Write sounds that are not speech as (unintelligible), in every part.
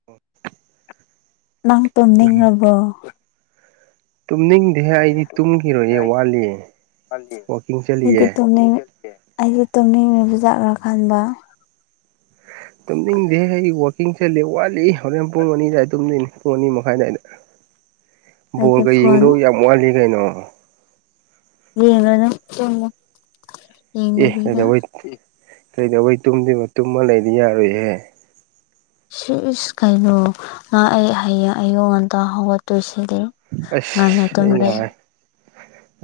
(unintelligible) ꯅꯪ ꯇꯨꯝꯅꯤꯡꯔꯕꯣ ꯇꯨꯝꯅꯤꯡꯗꯦꯍꯦ ꯑꯩꯗꯤ ꯇꯨꯝꯈꯤꯔꯣꯏꯌꯦ ꯋꯥꯠꯂꯤꯌꯦ ꯋꯥꯀꯤꯡ ꯆꯠꯂꯤꯌꯦ ꯎꯅꯤꯡ ꯑꯩꯗꯤ ꯇꯨꯝꯅꯤꯡꯔꯤꯕꯖꯥꯠꯂꯥ ꯈꯟꯕ ꯇꯨꯝꯅꯤꯡꯗꯦꯍꯦ ꯑꯩ ꯋꯥꯛꯀꯤꯡ ꯆꯠꯂꯤ ꯋꯥꯠꯂꯤ ꯍꯣꯔꯦꯟ ꯄꯨꯡ ꯑꯅꯤꯗꯥꯏ ꯇꯨꯝꯗꯣꯏꯅꯤ ꯄꯨꯡ ꯑꯅꯤ ꯃꯈꯥꯏ ꯑꯗꯥꯏꯗ ꯑꯩꯒꯤ ꯕꯣꯜꯒ ꯐꯣꯟ ꯌꯦꯡꯗꯧ ꯌꯥꯝ ꯋꯥꯠꯂꯤ ꯀꯩꯅꯣ ꯌꯦꯡꯉꯅꯨ ꯇꯨꯝꯃꯣ ꯑꯦ ꯀꯩꯗꯧꯕꯩ ꯀꯩꯗꯧꯕꯩ ꯇꯨꯝꯗꯣꯏꯕ ꯇꯨꯝꯃ ꯂꯩꯗꯤ ꯌꯥꯔꯣꯏꯍꯦ ꯁꯤꯏꯁ ꯀꯩꯅꯣ ꯉꯥ ꯑꯩ ꯍꯌꯦꯡ ꯑꯌꯨ ꯉꯟꯇꯥ ꯍꯧꯒꯠꯇꯣꯏꯁꯤꯗꯤ ꯑꯁ ꯉꯟꯅ ꯑꯩꯅ ꯍꯥꯏ ꯇꯨꯝꯗ꯭ꯔꯗꯤ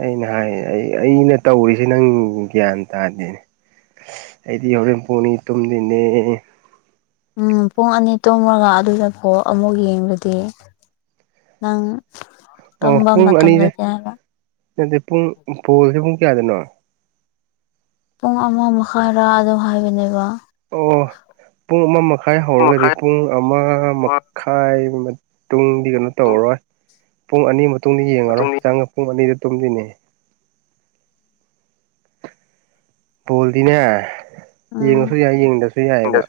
ꯑꯩꯅ ꯍꯥꯏꯌꯦ ꯑꯩ ꯑꯩꯅ ꯇꯧꯔꯤꯁꯦ ꯅꯪ ꯒ꯭ꯌꯥꯟ ꯇꯥꯗꯦꯅꯦ ꯑꯩꯗꯤ ꯍꯣꯔꯦꯟ ꯄꯨꯡ ꯑꯅꯤ ꯇꯨꯝꯗꯦꯅꯦ ꯎꯝ ꯄꯨꯡ ꯑꯅꯤ ꯇꯨꯝꯔꯒ ꯑꯗꯨꯗ ꯐꯣꯜ ꯑꯃꯨꯛ ꯌꯦꯡꯔꯗꯤ ꯅꯪ ꯇꯨꯝꯕ ꯃꯇꯝ ꯂꯩꯇꯦ ꯍꯥꯏꯕ ꯅꯗꯦ ꯄꯨꯡ ꯕꯣꯜꯁꯦ ꯄꯨꯡ ꯀꯌꯥꯗꯅꯣ ꯄꯨꯡ ꯑꯃ ꯃꯈꯥꯏꯔꯥ ꯑꯗꯨ ꯍꯥꯏꯕꯅꯦꯕ ꯑꯣ ꯄꯨꯡ ꯑꯃ ꯃꯈꯥꯏ ꯍꯧꯔꯒꯗꯤ ꯄꯨꯡ ꯑꯃ ꯃꯛ ꯈꯥꯏ ꯃꯇꯨꯡꯗꯤ ꯀꯩꯅꯣ ꯇꯧꯔꯣꯏ ꯄꯨꯡ ꯑꯅꯤ ꯃꯇꯨꯡꯗ ꯌꯦꯡꯉꯔꯣꯏ ꯆꯪꯉ ꯄꯨꯡ ꯑꯅꯤꯗ ꯇꯨꯝꯗꯨꯏꯅꯦ ꯕꯣꯜꯗꯤꯅꯦ ꯎꯝ ꯌꯦꯡꯉꯁꯨ ꯌꯥꯏ ꯌꯦꯡꯗꯁꯨ ꯌꯥꯏꯌꯦꯕ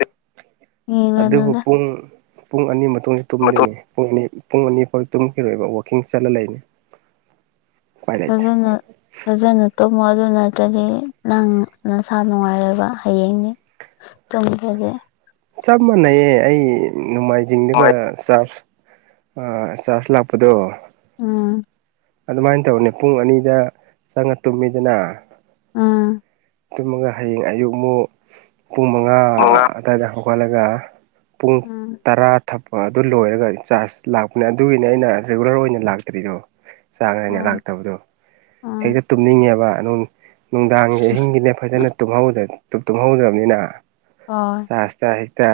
ꯑꯗꯨꯕꯨ ꯌꯦꯡꯂꯅꯨꯗ ꯄꯨꯡ ꯄꯨꯡ ꯑꯅꯤ ꯇꯨꯝꯗꯣꯏꯅꯦ ꯄꯨꯡ ꯑꯅꯤ ꯄꯨꯡ ꯑꯅꯤ ꯐꯥꯎ ꯇꯨꯝꯈꯤꯔꯣꯏꯕ ꯋꯥꯛꯀꯤꯡ ꯆꯠꯂ ꯂꯩꯅꯤ ꯎꯄꯥꯏ ꯂꯩꯇꯦ ꯐꯖꯅ ꯐꯖꯅ ꯇꯨꯝꯃꯣ ꯑꯗꯨ ꯅꯠꯇ꯭ꯔꯗꯤ ꯅꯪ ꯅꯁꯥ ꯅꯨꯡꯉꯥꯏꯔꯣꯏꯕ ꯍꯌꯦꯡꯅꯤ ꯇꯨꯝꯈꯔ꯭ꯗꯤ ꯆꯞ ꯃꯥꯟꯅꯩꯌꯦ ꯑꯩ ꯅꯣꯡꯃꯥꯏꯖꯤꯡꯗꯨꯒ ꯆꯥꯔꯆ ꯑ ꯆꯥꯔꯖ ꯂꯥꯛꯄꯗꯣ ꯎꯝ ꯑꯗꯨꯃꯥꯏꯅ ꯇꯧꯅꯤ ꯄꯨꯡ ꯑꯅꯤꯗ ꯆꯪꯉ ꯇꯨꯝꯃꯤꯗꯅ ꯑꯥ ꯇꯨꯝꯃꯒ ꯍꯌꯦꯡ ꯑꯌꯨꯛꯃꯨꯛ ꯄꯨꯡ ꯃꯉꯥ ꯑꯗꯨꯋꯥꯏꯗ ꯍꯧꯒꯠꯂꯒ ꯄꯨꯡ ꯎꯝ ꯇꯔꯥ ꯊꯛꯄ ꯑꯗꯨ ꯂꯣꯏꯔꯒ ꯆꯥꯔꯖ ꯂꯥꯛꯄꯅꯦ ꯑꯗꯨꯒꯤꯅꯦ ꯑꯩꯅ ꯔꯤꯒꯨꯂꯔ ꯑꯣꯏꯅ ꯂꯥꯛꯇ꯭ꯔꯤꯗꯣ ꯆꯥꯡ ꯅꯥꯏꯅꯥ ꯑꯣ ꯂꯥꯛꯇꯕꯗꯣ ꯎꯝ ꯍꯦꯛꯇ ꯇꯨꯝꯅꯤꯡꯉꯦꯕ ꯑꯗꯨ ꯅꯨꯡꯗꯥꯡꯒꯤ ꯑꯍꯤꯡꯒꯤꯅꯦ ꯐꯖꯅ ꯇꯨꯝꯍꯧꯗ꯭ꯔ ꯇꯨꯃꯍꯧꯗꯕꯅꯤꯅ (unintelligible) ꯍꯤꯛꯇ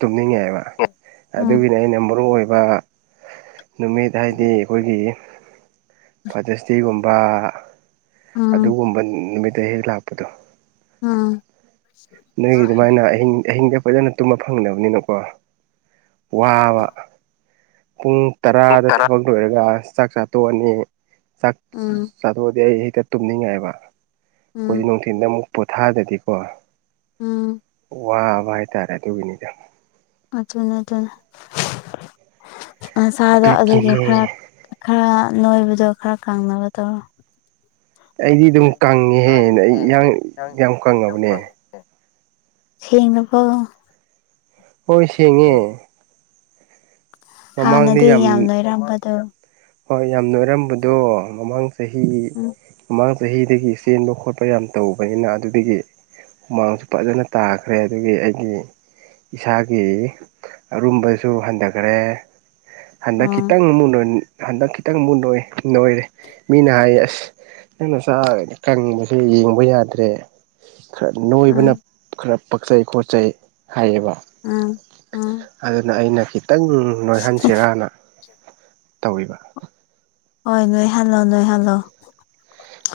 ꯇꯨꯝꯅꯤꯡꯉꯦꯕ ꯎꯝ ꯑꯗꯨꯒꯤꯅꯦ ꯑꯩꯅ ꯃꯔꯨ ꯑꯣꯏꯕ ꯅꯨꯃꯤꯠ ꯍꯥꯏꯗꯤ ꯑꯈꯣꯏꯒꯤ ꯐꯥꯗꯔꯁꯗꯦꯒꯨꯝꯕ ꯎꯝ ꯑꯗꯨꯒꯨꯝꯕ ꯅꯨꯃꯤꯠꯇ ꯍꯦꯛ ꯂꯥꯛꯄꯗꯣ ꯎꯝ ꯅꯣꯏꯒꯤ ꯑꯗꯨꯃꯥꯏꯅ ꯑꯍꯤꯡ ꯑꯍꯤꯡꯗ ꯐꯖꯅ ꯇꯨꯝꯕ ꯐꯪꯗꯕꯅꯤꯅꯀꯣ ꯋꯥꯕ ꯄꯨꯡ ꯇꯔꯥꯗ ꯊꯕꯛ ꯂꯣꯏꯔꯒ ꯆꯥꯛꯆꯥ ꯇꯣꯛꯑꯅꯤ ꯆꯥꯛ ꯎꯝ ꯆꯥꯊꯣꯛꯑꯗꯤ ꯑꯩ ꯍꯦꯛꯇ ꯇꯨꯝꯅꯤꯡꯉꯛꯑꯦꯕ ꯑꯈꯣꯏꯗꯤ ꯎꯝ ꯅꯨꯡꯊꯤꯟꯗ ꯑꯃꯨꯛ ꯄꯣꯊꯥꯗꯗꯤꯀꯣ ꯎꯝ ꯋꯥꯕ ꯍꯥꯏꯇꯥꯔꯦ ꯑꯗꯨꯒꯤꯅꯤꯗ ꯑꯗꯨꯅꯦ ꯑꯗꯨꯅꯦ ꯅꯁꯥꯗꯣ ꯑꯗꯨꯒꯤ ꯑꯗꯨꯒꯤꯅꯦ ꯈꯔ ꯈꯔ ꯅꯣꯏꯕꯗꯣ ꯈꯔ ꯀꯥꯡꯅꯕ ꯇꯧꯔꯣ ꯑꯩꯗꯤ ꯑꯗꯨꯝ ꯀꯪꯉꯦꯍꯦ ꯑꯩ ꯏꯔꯥꯡ ꯌꯥꯝ ꯀꯪꯉꯕꯅꯦ ꯁꯦꯡꯂꯥꯕꯣ ꯍꯣꯏ ꯁꯦꯡꯉꯦ ꯍꯥꯟꯅꯗꯤ ꯌꯥꯝ ꯅꯣꯏꯔꯝꯕꯗꯣ ꯍꯣꯏ ꯌꯥꯝ ꯅꯣꯏꯔꯝꯕꯗꯣ ꯃꯃꯥꯡ ꯆꯍꯤ ꯎꯝ ꯃꯃꯥꯡ ꯆꯍꯤꯗꯒꯤ ꯆꯦꯟꯕ ꯈꯣꯠꯄ ꯌꯥꯝ ꯇꯧꯕꯅꯤꯅ ꯑꯗꯨꯗꯒꯤ ꯍꯨꯃꯥꯡꯁꯨ ꯐꯖꯅ ꯇꯥꯈ꯭ꯔꯦ ꯑꯗꯨꯒꯤ ꯑꯩꯒꯤ ꯏꯁꯥꯒꯤ ꯑꯔꯨꯝꯕꯁꯨ ꯍꯟꯙꯥꯒꯔꯦ ꯍꯟꯗꯛ ꯑꯥ ꯈꯤꯇꯪ ꯑꯃꯨꯛ ꯅꯣꯏ ꯍꯟꯗꯛ ꯈꯤꯇꯪ ꯑꯃꯨꯛ ꯅꯣꯏ ꯅꯣꯏꯔꯦ ꯃꯤꯅ ꯍꯥꯏꯌꯦ ꯑꯁ ꯅꯪ ꯅꯆꯥ ꯀꯪꯕꯁꯦ ꯌꯦꯡꯕ ꯌꯥꯗ꯭ꯔꯦ ꯈꯔ ꯅꯣꯏꯕꯅ ꯎꯝ ꯈꯔ ꯄꯛꯆꯩ ꯈꯣꯠꯆꯩ ꯍꯥꯏꯌꯦꯕ ꯎꯝ ꯎꯝ ꯑꯗꯨꯅ ꯑꯩꯅ ꯈꯤꯇꯪ ꯅꯣꯏꯍꯟꯁꯤꯔꯥꯅ ꯇꯧꯔꯤꯕ ꯍꯣꯏ ꯅꯣꯏꯍꯟꯂꯣ ꯂꯣꯏꯍꯟꯂꯣ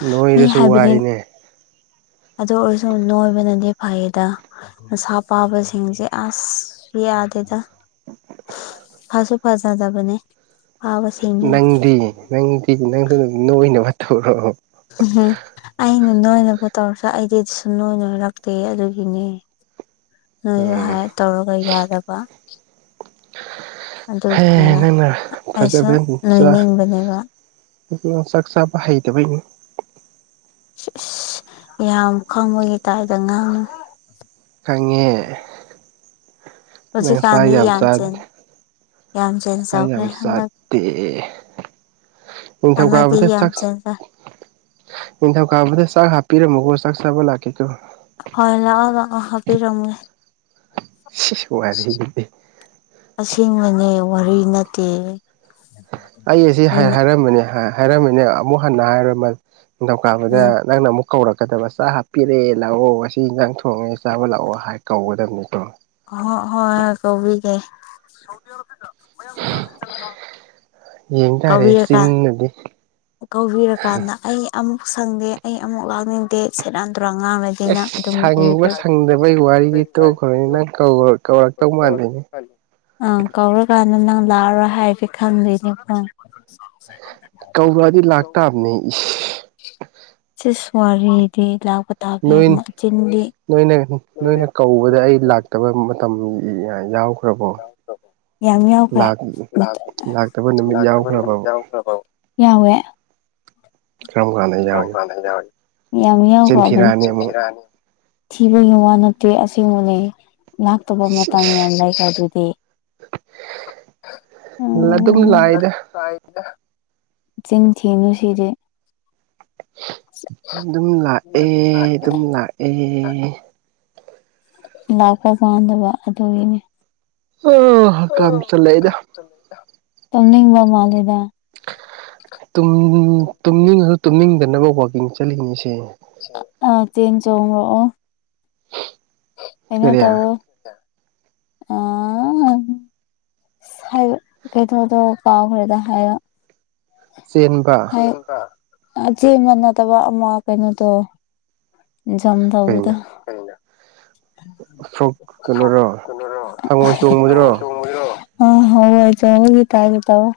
ꯅꯣꯏꯔꯁꯨ ꯋꯥꯏꯅꯦ ꯑꯗꯨ ꯑꯣꯏꯔꯁꯨ ꯅꯣꯏꯕꯅꯗꯤ ꯐꯩꯗ ꯃꯁꯥ ꯄꯥꯕꯁꯤꯡꯁꯦ ꯑꯁ ꯌꯥꯗꯦꯗ ꯐꯁꯨ ꯐꯖꯗꯕꯅꯦ ꯐꯥꯕꯁꯨ ꯅꯪꯗꯤ ꯅꯪꯗꯤ ꯅꯪꯗꯨ ꯅꯣꯏꯅꯕ ꯇꯧꯔꯑꯣ ꯍꯨꯍꯨ ꯑꯩꯅ ꯅꯣꯏꯅꯕ ꯇꯧꯔꯁꯨ ꯑꯩꯗꯤ ꯁꯨꯅꯣꯏ ꯅꯣꯏꯔꯛꯇꯦ ꯑꯗꯨꯒꯤꯅꯦ ꯅꯣꯏꯌꯨ ꯎꯝ ꯍꯥꯏ ꯇꯧꯔꯒ ꯌꯥꯗꯕ ꯍꯦ ꯑꯗꯨꯒꯤꯅꯤꯗ ꯅꯪꯅ ꯑꯩꯁꯨ ꯐꯖꯕꯦꯅꯤ ꯆꯥ ꯅꯣꯏꯅꯤꯡꯕꯅꯦꯕ ꯏꯗꯤꯉꯣ ꯆꯥꯛ ꯆꯥꯕ ꯍꯩꯇꯕꯩꯅꯤ ꯑꯁ ꯏꯁ ꯌꯥꯝ ꯈꯪꯕꯒꯤ ꯇꯥꯏꯞꯗ ꯉꯥꯡꯅ ꯈꯪꯉꯦ ꯅꯪ ꯆꯥ ꯍꯧꯖꯤꯛꯀꯥꯟꯗꯤ ꯌꯥꯝ ꯆꯥꯗꯦ ꯆꯦꯟ ꯌꯥꯝ ꯆꯦꯟꯖ ꯆꯥ ꯌꯥꯝ ꯇꯧꯈ꯭ꯔꯦ ꯍꯟꯗꯛ ꯆꯥꯗꯦ ꯍꯥꯟꯅꯗꯤ ꯅꯤꯡꯊꯧꯀꯥꯕꯗꯥ ꯌꯥꯝ ꯆꯥꯛꯁ ꯆꯦꯟꯖ ꯅꯤꯡꯊꯧꯀꯥꯕꯗ ꯆꯥꯛ ꯍꯥꯞꯄꯤꯔꯝꯃꯣꯒꯣ ꯆꯥꯛ ꯆꯥꯕ ꯂꯥꯛꯀꯦꯀꯣ ꯍꯣꯏ ꯂꯥꯛꯑꯣ ꯂꯥꯛꯑꯣ ꯍꯥꯞꯄꯤꯔꯝꯒꯦ ꯁꯤꯁ ꯋꯥꯔꯤꯒꯗꯤ ꯑꯁꯦꯡꯕꯅꯦ ꯋꯥꯔꯤ ꯅꯠꯇꯦ ꯑꯩ ꯑꯁꯤ ꯍꯥꯏ ꯃꯤꯅ ꯍꯥꯏꯔꯝꯕꯅꯦ ꯍꯥꯏ ꯍꯥꯏꯔꯝꯕꯅꯦ ꯑꯃꯨꯛ ꯍꯟꯅ ꯍꯥꯏꯔ ꯃꯟ ꯅꯤꯡꯊꯧꯀꯥꯕꯗ ꯎꯝ ꯅꯪꯅ ꯑꯃꯨꯛ ꯀꯧꯔꯛꯀꯗꯕ ꯆꯥꯛ ꯍꯥꯞꯄꯤꯔꯦ ꯂꯥꯛꯑꯣ ꯑꯁꯤ ꯏꯟꯖꯥꯡ ꯊꯣꯡꯉꯦ ꯆꯥꯕ ꯂꯥꯛꯑꯣ ꯍꯥꯏ ꯀꯧꯒꯗꯕꯅꯤꯀꯣ ꯍꯣ ꯍꯣꯏ ꯀꯣꯕꯤꯒꯦ ꯌꯦꯡ ꯇꯥꯔꯦ ꯆꯤꯟꯅꯗꯤ ꯀꯧꯕꯤꯔꯀꯥꯟꯗ ꯑꯩ ꯑꯃꯨꯛ ꯁꯪꯗꯦ ꯑꯩ ꯑꯃꯨꯛ ꯂꯥꯛꯅꯤꯡꯗꯦ ꯁꯦꯔꯥꯟ ꯇꯨꯔꯥꯟ ꯉꯥꯡ ꯂꯩ ꯑꯁ ꯁꯪꯕ ꯁꯪꯗꯕꯩ ꯋꯥꯔꯤ ꯇꯣꯛꯈ꯭ꯔꯣꯅꯦ ꯅꯪ ꯀꯧꯔꯣꯏ ꯀꯧꯔꯛꯇꯧ ꯃꯥꯟꯗꯦꯅꯦ ꯑꯪ ꯀꯧꯔꯀꯥꯟꯗ ꯅꯪ ꯂꯥꯛꯑꯔꯣꯏ ꯍꯥꯏꯒꯦ ꯈꯪꯗꯣꯏꯅꯦ ꯀꯣ (unintelligible) ꯀꯧꯔꯛꯑꯗꯤ ꯂꯥꯛꯇꯥꯕꯅꯦ ꯏ ꯆꯤꯁ ꯋꯥꯔꯤꯗꯤ ꯂꯥꯛꯄ ꯇꯥꯕꯦ ꯅꯣꯏ ꯃ ꯆꯤꯟꯗꯤ ꯅꯣꯏꯅ ꯅꯣꯏꯅ ꯀꯧꯕꯗ ꯑꯩ ꯂꯥꯛꯇꯕ ꯃꯇꯝ ꯌ ꯌꯥꯎꯈ꯭ꯔꯕꯣ ꯌꯥꯝ ꯌꯥꯎꯈ꯭ꯔꯦ ꯂꯥꯛ ꯂꯥꯛꯇꯕ ꯅꯨꯃꯤꯠ ꯂꯥꯛꯇꯕ ꯅꯨꯃꯤꯠ ꯌꯥꯎꯈ꯭ꯔꯕꯕ ꯌꯥꯎꯈꯔ꯭ꯕꯣ ꯌꯥꯎꯋꯦ ꯀꯔꯝ ꯀꯥꯟꯗ ꯀꯔꯝ ꯌꯥꯎꯔꯤꯕ ꯀꯥꯟꯗ ꯌꯥꯎꯔꯤ ꯌꯥꯝ ꯌꯥꯎꯈ꯭ꯔꯕꯅꯦ ꯆꯤꯟꯊꯤꯔꯛꯑꯅꯤ ꯆꯤꯟ ꯑꯃꯨꯛ ꯊꯤꯔꯛ ꯑꯅꯤ ꯊꯤꯕꯒꯤ ꯋꯥ ꯅꯠꯇꯦ ꯑꯁꯦꯡꯕꯅꯦ ꯂꯥꯛꯇꯕ ꯃꯇꯝ ꯌꯥꯝ ꯂꯩꯗ ꯑꯗꯨꯗꯤ ꯑꯗꯨꯝ ꯎꯝ ꯂꯥꯛꯏꯗ ꯆꯤꯟ ꯊꯤꯅꯨ ꯁꯤꯗꯤ ꯗꯨꯝ ꯂꯥꯛꯑꯦ ꯗꯨꯝ ꯂꯥꯛꯑꯦ ꯂꯥꯛꯄ ꯄꯥꯟꯗꯕ ꯑꯗꯨꯒꯤꯅꯤ ꯍꯣ ꯇꯨꯝꯅꯤꯡꯕ ꯃꯥꯜꯂꯦꯗ ꯇꯨꯝ ꯇꯨꯝꯅꯤꯡꯉꯁꯨ ꯇꯨꯝꯅꯤꯡꯗꯅꯕ ꯋꯥꯛꯀꯤꯡ ꯆꯠꯂꯤꯅꯦ ꯁꯦ ꯑꯥ ꯆꯦꯟ ꯆꯣꯡꯉꯛꯑꯣ ꯀꯩꯅꯣ ꯀꯔꯤ ꯇꯧꯔꯣ ꯑ ꯍꯥ ꯁꯥꯏꯔꯨ ꯀꯩꯅꯣꯗꯣ ꯀꯥꯎꯈ꯭ꯔꯦꯗ ꯍꯥꯏꯌ ꯆꯦꯟꯕ ꯑꯩ ꯑ ꯆꯦꯟꯕ ꯅꯠꯇꯕ ꯑꯃ ꯀꯩꯅꯣꯗꯣ ꯖꯝ ꯇꯧꯕꯗꯣ ꯀꯩꯅꯣ ꯐ꯭ꯔꯣꯛ ꯁꯣꯛ ꯀꯩꯅꯣꯔꯣ ꯀꯩꯅꯣꯔꯣ ꯍꯦ ꯍꯪꯉꯣꯏ ꯍꯦ ꯆꯣꯡꯕꯗꯨꯔꯣ ꯍꯪꯉꯣꯏ ꯆꯣꯡꯉꯨꯖꯤꯔꯣ ꯎꯝ ꯍꯪꯉꯣꯏ ꯆꯣꯡꯕꯒꯤ ꯇꯥꯏꯞꯇ ꯇꯧꯋꫭ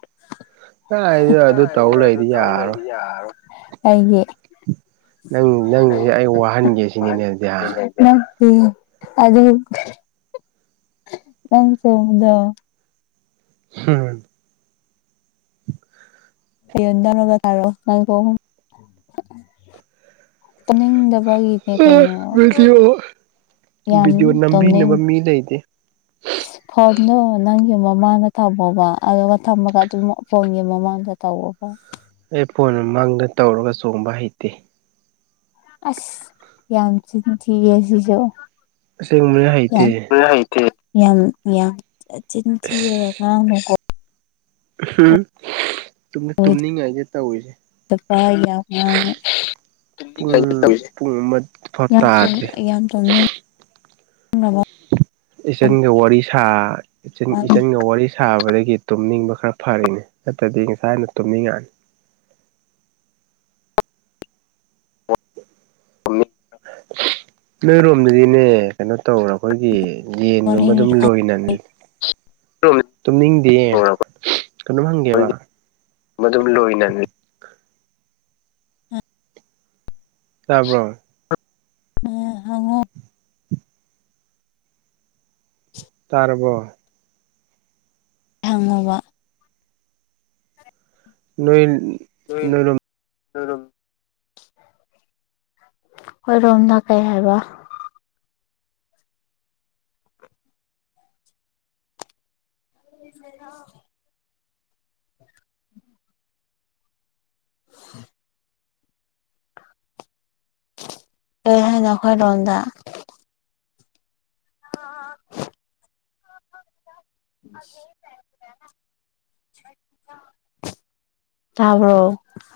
ꯍ ꯀꯥꯏꯗ ꯑꯗꯨ ꯇꯧ ꯀꯥꯏꯌ ꯑꯗꯨ ꯂꯩꯗꯤ ꯇꯧ ꯌꯥꯔꯣꯏ ꯂꯩꯗꯤ ꯌꯥꯔꯔꯣꯏ ꯀꯩꯒꯤ ꯅꯪ ꯅꯪꯖꯦ ꯑꯩ ꯋꯥꯍꯟꯒꯦ ꯁꯤꯅꯤꯅꯦ ꯑꯗꯨꯗꯤ ꯍꯥꯥ ꯅꯠꯇꯦ ꯑꯗꯨ ꯅꯪ ꯐꯣꯟꯗꯣ ꯍꯝ (unintelligible) ꯇꯨꯝꯅꯤꯡꯗꯕꯒꯤꯅꯦ ꯀꯩꯅꯣ ꯚꯤꯗꯤꯑꯣ ꯌꯥꯝ ꯇꯣꯝꯅꯤꯡ ꯅꯤꯗꯦ ꯑꯩꯗꯤ (unintelligible) ꯐꯣꯟꯗꯣ ꯅꯪꯒꯤ ꯃꯃꯥꯡꯗ ꯊꯝꯃꯣꯕ ꯑꯗꯨꯒ ꯊꯝꯃꯒ ꯑꯗꯨꯝ ꯐꯣꯟꯒꯤ ꯃꯃꯥꯡꯗ ꯇꯋꯣꯕ ꯑꯩ ꯐꯣꯟ ꯃꯃꯥꯡꯗ ꯇꯧꯔꯒ ꯆꯣꯡꯕ ꯍꯩꯇꯦ ꯑꯁ ꯌꯥꯝ ꯆꯤꯟ ꯊꯤꯌꯦ ꯁꯤꯁꯨ ꯑꯁꯦꯡꯕꯅ ꯌꯥꯝ ꯍꯩꯇꯦ (unintelligible) ꯌꯥꯝ ꯌꯥꯝ ꯆꯤꯟ ꯊꯤꯔꯒ ꯑꯁ ꯉꯥꯡꯅꯨꯀꯣ (unintelligible) ꯇꯨꯝꯅꯤꯡꯉꯥꯏꯅꯦ ꯇꯧꯔꯤꯁꯦ (unintelligible) ꯌꯥꯝ ꯄꯨꯡ ꯉꯥꯡꯉꯦ ꯄꯨꯡ ꯑꯃ ꯐꯥꯎ ꯇꯥꯗ꯭ꯔꯤ (unintelligible) ꯌꯥꯝ ꯇꯨꯝꯅꯤꯡ ꯔꯕꯣ ꯏꯆꯟꯒ ꯋꯥꯔꯤ ꯁꯥ ꯏꯆ ꯏꯆꯟꯒ ꯋꯥꯔꯤ ꯁꯥꯕꯗꯒꯤ ꯇꯨꯝꯅꯤꯡꯕ ꯈꯔ ꯐꯔꯤꯅꯦ ꯅꯠꯇ꯭ꯔꯗꯤ ꯉꯁꯥꯏꯅ ꯇꯨꯝꯅꯤꯡꯉꯛꯑꯅꯤ (unintelligible) ꯅꯣꯏꯔꯣꯝꯗꯗꯤꯅꯦ ꯀꯩꯅꯣ ꯇꯧꯔ ꯈꯣꯏꯒꯤ ꯌꯦꯟꯒꯨꯝꯕ ꯗꯨꯝ ꯂꯣꯏꯅ ꯇꯨꯝꯅꯤꯡꯗꯦ ꯀꯩꯅꯣꯝ ꯍꯪꯒꯦꯕ ꯃꯗꯨꯝ ꯂꯣꯏꯅ ꯇꯥꯕ꯭ꯔꯣ ꯎꯝ ꯍꯪꯉꯣ ꯇꯥꯔꯕꯣ ꯍꯪꯉꯣꯕ ꯅꯣꯏ ꯅꯣꯏꯟ ꯅꯣꯏ (unintelligible) ꯍꯣꯏ ꯔꯣꯝꯅ ꯀꯩ ꯍꯥꯏꯕ (unintelligible) (unintelligible) ꯀꯩ ꯍꯥꯏꯅꯣ ꯑꯈꯣꯏ ꯔꯣꯝꯗ ꯇꯥꯕ꯭ꯔꯣ